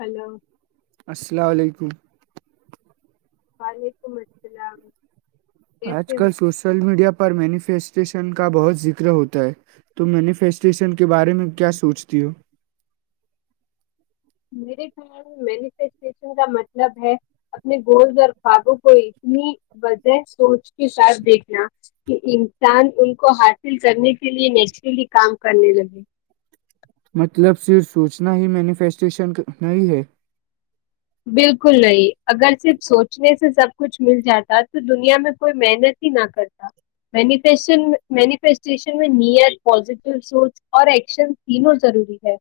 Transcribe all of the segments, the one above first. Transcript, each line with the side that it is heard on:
left: Hello
right: السلام علیکم
left: وعلیکم السلام
right: آج
left: کیسے ہو
right: کل سوشل میڈیا پر مینیفیسٹیشن کا بہت ذکر ہوتا ہے توم مینیفیسٹیشن کے بارے میں کیا سوچتی ہو
left: میرے خیال میں مینیفسٹیشن کا مطلب ہے اپنے گولز اور خوابوں کو اتنی وجہ سوچ کے ساتھ دیکھنا کہ انسان ان کو حاصل کرنے کے لیے نیچرلی کام کرنے لگے
right: مطلب صرف سوچنا ہی مینیفیسٹیشن نہیں ہے
left: بالکل نہیں اگر صرف سوچنے سے سب کچھ مل جاتا تو دنیا میں کوئی محنت ہی نہ کرتا مینف مینیفیسٹیشن میں نیت پزیٹو سوچ اور ایکشن تینوں ضروری ہے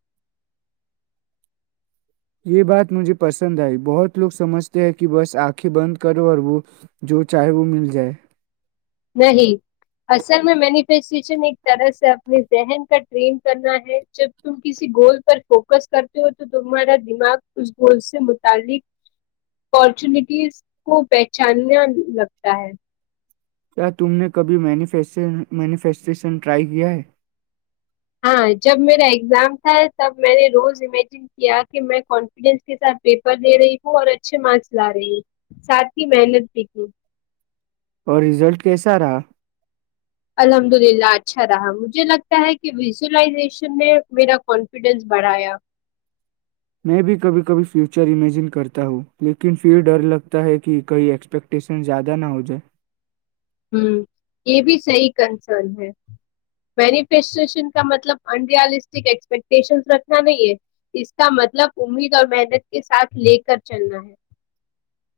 right: یہ بات مجھے پسند آئی بہت لوگ سمجھتے ہیں کہ بس آنکھیں بند کرو اور وہ جو چاہے وہ مل جائے
left: نہیں اصل میں مینیفسٹیشن ایک طرح سے اپنے ذہن کا ٹرین کرنا ہے جب تم کسی گول پر فوکس کرتے ہو تو تمہارا دماغ اس گول سے متعلق اپارچونیٹیز کو پہچاننا لگتا ہے
right: کیا تم نے کبھی مینیفیسٹیشن ٹرائی کیا ہے
left: ہاں جب میرا ایگزام تھا تب میں نے روز امیجن کیا کہ میں کانفیڈینس کے ساتھ پیپر دے رہی ہوں اور اچھے مارکس لا رہی ہ ساتھ ہی محنت بھی کی
right: اور رزلٹ کیسا رہا؟
left: الحمد للہ اچھا رہا مجھے لگتا ہے کہ ویزولائزیشن نے میرا کانفیڈینس بڑھایا
right: میں بھی کبھی کبھی فیوچر امیجن کرتا ہوں لیکن پھر ڈر لگتا ہے کہ کئی ایکسپیکٹیشن زیادہ نہ ہو جائے
left: ہ یہ بھی صحی کنسرن ہے مینیفسٹیشن کا مطلب ان ریالسٹک ایکسپیکٹیشن رکھنا نہیں ہے اس کا مطلب امید اور محنت کے ساتھ لے کر چلنا ہے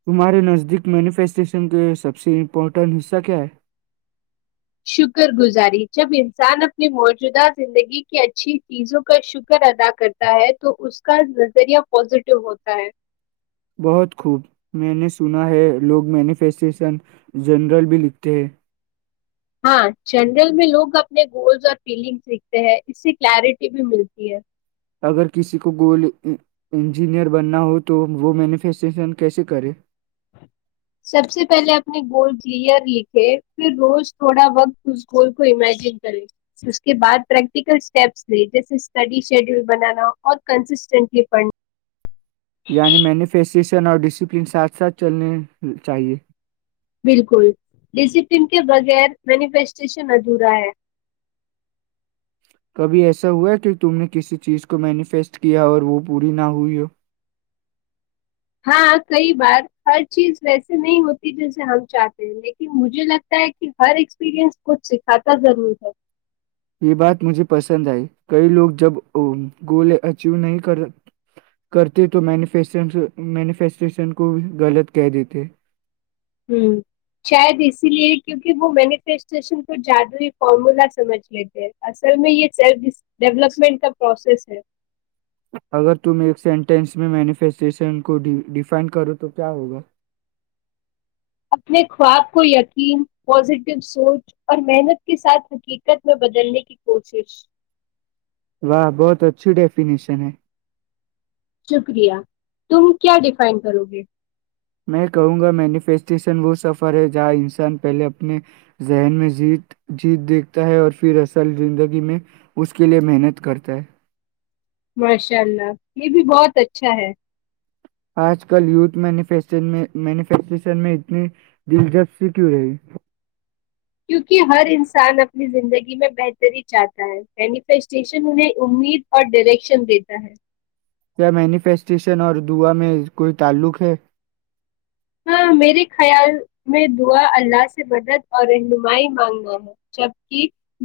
right: تمہارے نزدیک مینیفیسٹیشن کے سب سے امپورٹنٹ حصہ کیا ہے
left: شکر گزاری جب انسان اپنی موجودہ زندگی کی اچھی چیزوں کا شکر ادا کرتا ہے تو اس کا نظریہ پازیٹو ہوتا ہے
right: بہت خوب میں نے سنا ہے لوگ مینیفیسٹیشن جنرل بھی لکھتے ہیں
left: ہاں جنرل میں لوگ اپنے گولس اور فیلنگس دکھتے ہیں اس سے کلیرٹی بھی ملتی ہے
right: اگر کسی کو گول انجینئر بننا ہو تو وہ مینیفیسٹیشن کیسے کرے
left: سب سے پہلے اپنے گول کلیئر لکھے پھر روز تھوڑا وقت اس گول کو امیجن کرے اس کے بعد پریکٹیکل اسٹیپس لے جیسے اسٹڈی شیڈیول بنانا اور کنسسٹینٹلی پڑھنا
right: عنی مینوفیسریشن اور ڈسپلین ساتھ ساتھ چلنے چاہیے
left: بالکل ڈسپلن کے بغیر مینیفیسٹیشن ادھورا ہے
right: بھی ایسا ہوا کہ تم نے کسی چیز کو مینیفیسٹ کیا اور وہ پوری نہ ہوئی ہو
left: ہاں کئی بار ہر چیز ویسے نہیں ہوتی جیسے ہم چاہتے ہیں لیکن مجھے لگتا ہے کہ ہر ایکسپیرئنس کچھ سکھاتا ضرور ہے
right: یہ بات مجھے پسند آئی کئی لوگ جب گول اچیو نہیں کرتے تو مینیفیسٹیشن کو غلط کہہ دیتے
left: ہ شاید اسی لیے کیونکہ وہ مینیفیسٹیشن کو جادوئی فارمولا سمجھ لیتے ہیں اصل میں یہ سیلف ڈیولپمنٹ کا پروسیس ہے
right: اگر تم ایک سینٹینس میں مینیفیسٹیشن کو ڈیفائن کرو تو کیا ہوگا
left: اپنے خواب کو یقین پازیٹو سوچ اور محنت کے ساتھ حقیقت میں بدلنے کی کوشش
right: واہ بہت اچھی ڈیفینیشن ہے
left: شکریہ تم کیا ڈیفائن کرو گے
right: میں کہوں گا مینیفیسٹیشن وہ سفر ہے جہاں انسان پہلے اپنے ذہن میں جیت دیکھتا ہے اور پھر اصل زندگی میں اس کے لئے محنت کرتا ہے
left: ماشاء اللہ یہ بھی بہت اچھا ہے
right: آج کل یوتھ مینوفیکچرشن میں اتنی دلچسپی کیوں رہی
left: کیونکہ ہر انسان اپنی زندگی میں بہتری چاہتا ہے مینیفیسٹیشن انہیں امید اور ڈامیریکشن دیتا ہے
right: کیا مینیفیسٹیشن اور دعا میں کوئی تعلق ہے
left: ہاں میرے خیال میں دعا اللہ سے مدد اور رہنمائی مانگنا ہے جبک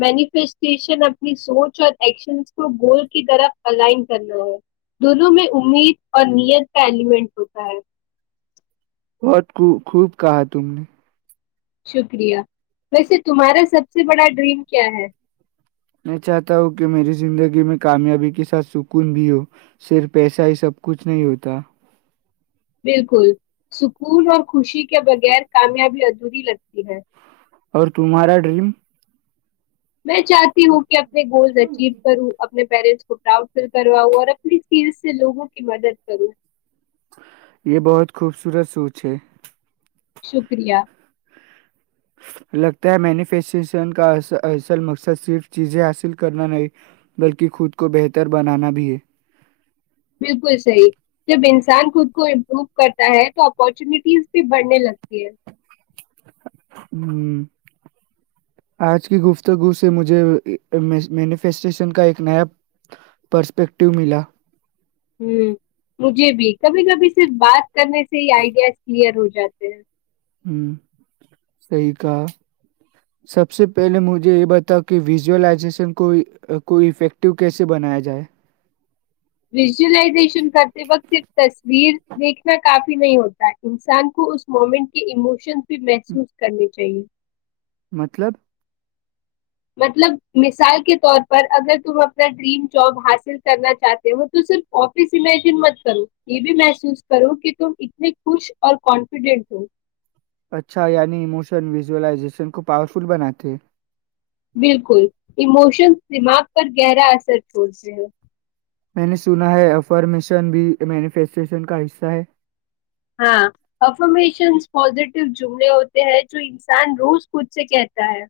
left: مینیفسٹیشن اپنی سوچ اور ایکشن کو گول کی طرف الائن کرنا ہے دونوں میں امید اور نیت کا ایلیمنٹ ہوتا ہے
right: بہت خوب کہا تم نے
left: شکریہ ویسے تمہارا سب سے بڑا ڈریم کیا ہے
right: میں چاہتا ہوں کہ میری زندگی میں کامیابی کے ساتھ سکون بھی ہو صرف پیسہ ہی سب کچھ نہیں ہوتا
left: بالکل سکون اور خوشی کے بغیر کامیابی ادھوری لگتی ہے
right: اور تمہارا ڈریم
left: میں چاہتی ہوں کہ اپنے گولز اچیو کرو اپنے پیرنٹس کو پراؤڈ فیل کرواؤ اور اپنی چیز سے لوگوں کی مدد کروں
right: یہ بہت خوبصورت سوچ ہے
left: شکریہ
right: لگتا ہے مینیفیسٹریشن کا اصل مقصد صرف چیزیں حاصل کرنا نہیں بلکہ خود کو بہتر بنانا بھی ہے
left: بالکل صحیح جب انسان خود کو امپروو کرتا ہے تو اپارچونیٹیز بھی بڑھنے لگتی ہے
right: ہ آج کی گفتگو سے مجھے مینیفسٹیشن کا ایک نیا پرسپیکٹیو ملا
left: ہ مجھے بھی کبھی کبھی صرف بات کرنے سے ہی آئیڈیاز کلیئر ہو جاتے ہیں
right: ہ صحیح کہا سب سے پہلے مجھے یہ بتاؤ کہ ویزولائزیشن کو کو افیکٹیو کیسے بنایا جائے
left: ویژولائزیشن کرتے وقت صرف تصویر دیکھنا کافی نہیں ہوتا انسان کو اس مومنٹ کے اموشن بھی محسوس کرنی چاہیے
right: مطلب
left: مطلب مثال کے طور پر اگر تم اپنا ڈریم جاب حاصل کرنا چاہتے ہو تو صرف آفس امیجن مت کرو یہ بھی محسوس کرو کہ تم اتنے خوش اور کانفیڈینٹ ہو
right: اچھا یعنی ایموشن ویژولائزیشن کو پاورفل بناتے
left: بالکل ایموشنز دماغ پر گہرا اثر چھوڑتے ہیں
right: میں نے سنا ہے افارمیشن بھی مینیفیسٹیشن کا حصہ ہے
left: ہاں افمیشنس پزیٹیو جملے ہوتے ہیں جو انسان روز خود سے کہتا ہے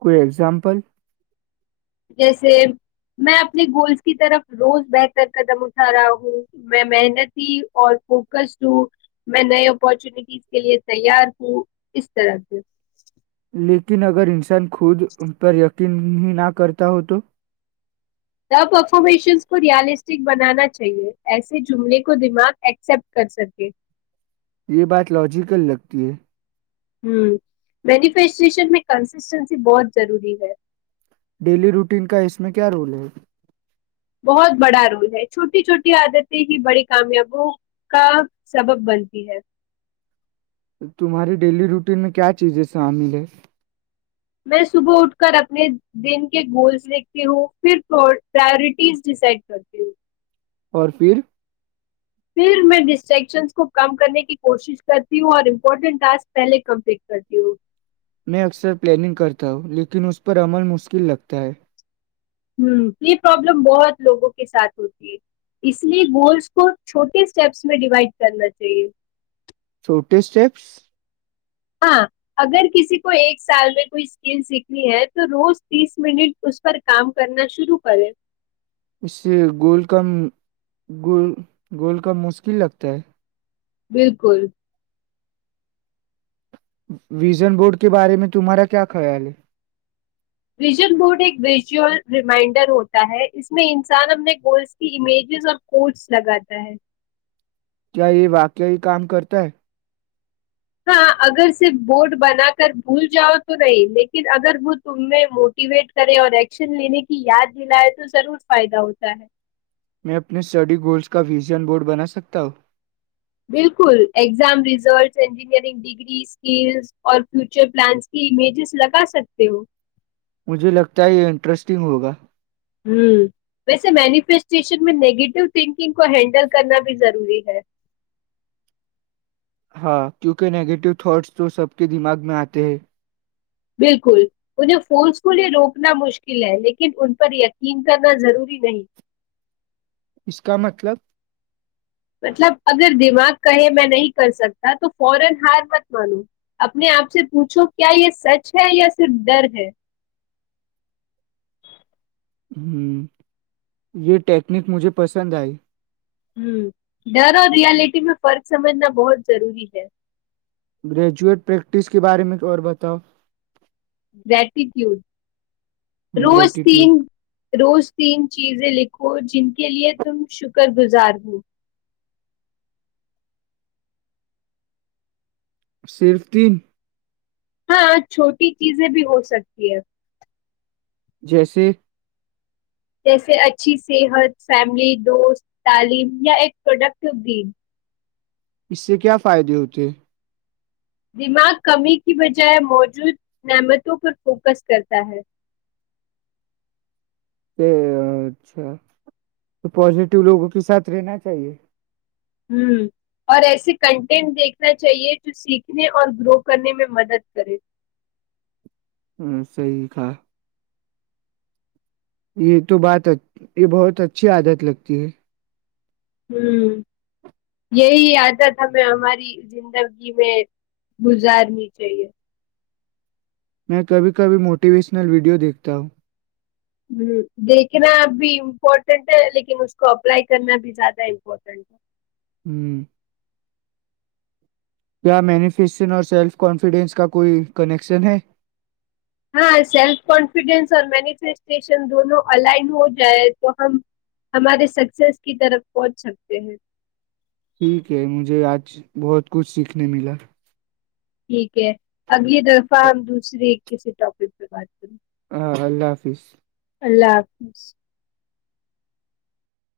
right: کوئی ایگزامپل
left: جیسے میں اپنے گولس کی طرف روز بہتر قدم اٹھا رہا ہوں میں محنتی اور فوکس ہوں میں نئے اپارچونیٹیز کے لیے تیار ہوں اس طرح سے
right: لیکن اگر انسان خود ان پر یقین ہی نہ کرتا ہو تو
left: ت پرفارمیشنز کو ریالسٹک بنانا چاہیئے ایسے جملے کو دماغ ایکسپٹ کر سکے
right: یہ بات لاجیکل لگتی ہے
left: ہ مینیفیسٹشن میں کنسسٹینسی بہت ضروری ہے
right: ڈیلی روٹین کا اس میں کیا رول ہے
left: بہت بڑا رول ہے چھوٹی چھوٹی عادتیں ہی بڑی کامیابوں کا سبب بنتی ہے
right: تمہاری ڈیلی روٹین میں کیا چیزیں شامل ہے
left: میں صبح اٹھ کر اپنے دین کے گولس دیکھتی ہوں پھر پرورٹیز ڈیسائڈ کرتی ہوں
right: اور پھر
left: پھر میں ڈسٹریکشنز کو کم کرنے کی کوشش کرتی ہوں اور امپورٹنٹ ٹاسک پہلے کمپلیٹ کرتی ہوں
right: میں اکثر پلاننگ کرتا ہوں لیکن اس پر عمل مشکل لگتا ہے
left: ہ تو یہ پرابلم بہت لوگوں کے ساتھ ہوتی ہے اس لیے گولس کو چھوٹے اسٹیپس میں ڈیوائڈ کرنا چاہیے
right: چھوٹے اسٹیپس
left: ہاں اگر کسی کو ایک سال میں کوئی اسکل سیکھنی ہے تو روز تیس منٹ اس پر کام کرنا شروع کرے
right: اس سے گ گول کا مشکل لگتا ہے
left: بالکل
right: ویژن بورڈ کے بارے میں تمہارا کیا خیال ہے
left: ویژن بورڈ ایک ویژئل ریمائنڈر ہوتا ہے اس میں انسان اپنے گولز کی امیجز اور کوڈز لگاتا ہے
right: کیا یہ واقعی کام کرتا ہے
left: ہاں اگر صرف بورڈ بنا کر بھول جاؤ تو نہیں لیکن اگر وہ تم میں موٹیویٹ کرے اور ایکشن لینے کی یاد دلائے تو ضرور فائدہ ہوتا ہے
right: میں اپنے اسٹڈی گولز کا ویژن بورڈ بنا سکتا ہوں
left: بالکل exam result engineering degree skills اور فیوچر پلانز کی امیجز لگا سکتے ہو
right: مجھے لگتا ہے یہ انٹرسٹنگ ہوگا
left: ہ ویسے مینیفیسٹیشن میں نیگیٹو تھنکنگ کو ہینڈل کرنا بھی ضروری ہے
right: ہاں کیونکہ نیگیٹو تھاٹس تو سب کے دماغ میں آتے ہیں
left: بالکل انہیں فونس کو لئے روکنا مشکل ہے لیکن ان پر یقین کرنا ضروری نہیں
right: اس کا مطلب
left: مطلب اگر دماغ کہے میں نہیں کر سکتا تو فورا ہار مت مانو اپنے آپ سے پوچھو کیا یہ سچ ہے یا صرف ڈر ہے
right: ہوں یہ ٹیکنیک مجھے پسند آئی
left: ہ ڈر اور ریالٹی میں فرق سمجھنا بہت ضروری ہے
right: گریجویٹ پریکٹس کے بارے میں اور بتاؤ
left: گٹیٹیوڈ روز تین
right: گریٹیٹیوڈ
left: روز تین چیزیں لکھ ہو جن کے لیے تم شکر گزار ہو
right: صرف تین
left: ہاں چھوٹی چیزیں بھی ہو سکتی ہے
right: جیسے
left: جیسے اچھی صحت فیملی دوست تعلیم یا ایک پروڈکٹیو گم
right: اس سے کیا فائدے ہوتے؟
left: دماغ کمی کی بجائے موجود نعمتوں پر فوکس کرتا ہے
right: اچھا تو پازیٹیو لوگوں کے ساتھ رہنا چاہیے
left: ہ اور ایسے کنٹینٹ دیکھنا چاہیے جو سیکھنے اور گرو کرنے میں مدد کرے
right: صحی تھا یہ تو بات ا یہ بہت اچھی عادت لگتی ہے
left: ہوں یہی عادت ہمیں ہماری زندگی میں گزارنی چاہیے
right: میں کبھی کبھی موٹیویشنل ویڈیو دیکھتا ہوں
left: ہ دیکھنا ا بھی امپورٹینٹ ہے لیکن اس کو اپلائی کرنا بھی زیادہ امپورٹینٹ ہے
right: ہوں کیا مینیفسشن اور سیلف کانفیڈنس کا کوئی کنیکشن ہے
left: ہاں سیلف کانفیڈینس اور مینیفیسٹیشن دونوں الائن ہو جائے تو ہم ہمارے سکسیس کی طرف پہنچ سکتے ہیں
right: ٹھیک ہے مجھے آج بہت کچھ سیکھنے ملا
left: ٹھیک ہے اگلی طرفہ
right: آ-
left: ہم دوسری کسی ٹاپک پہ بات کروں
right: ہاں اللہ حافظ
left: اللہ حافظ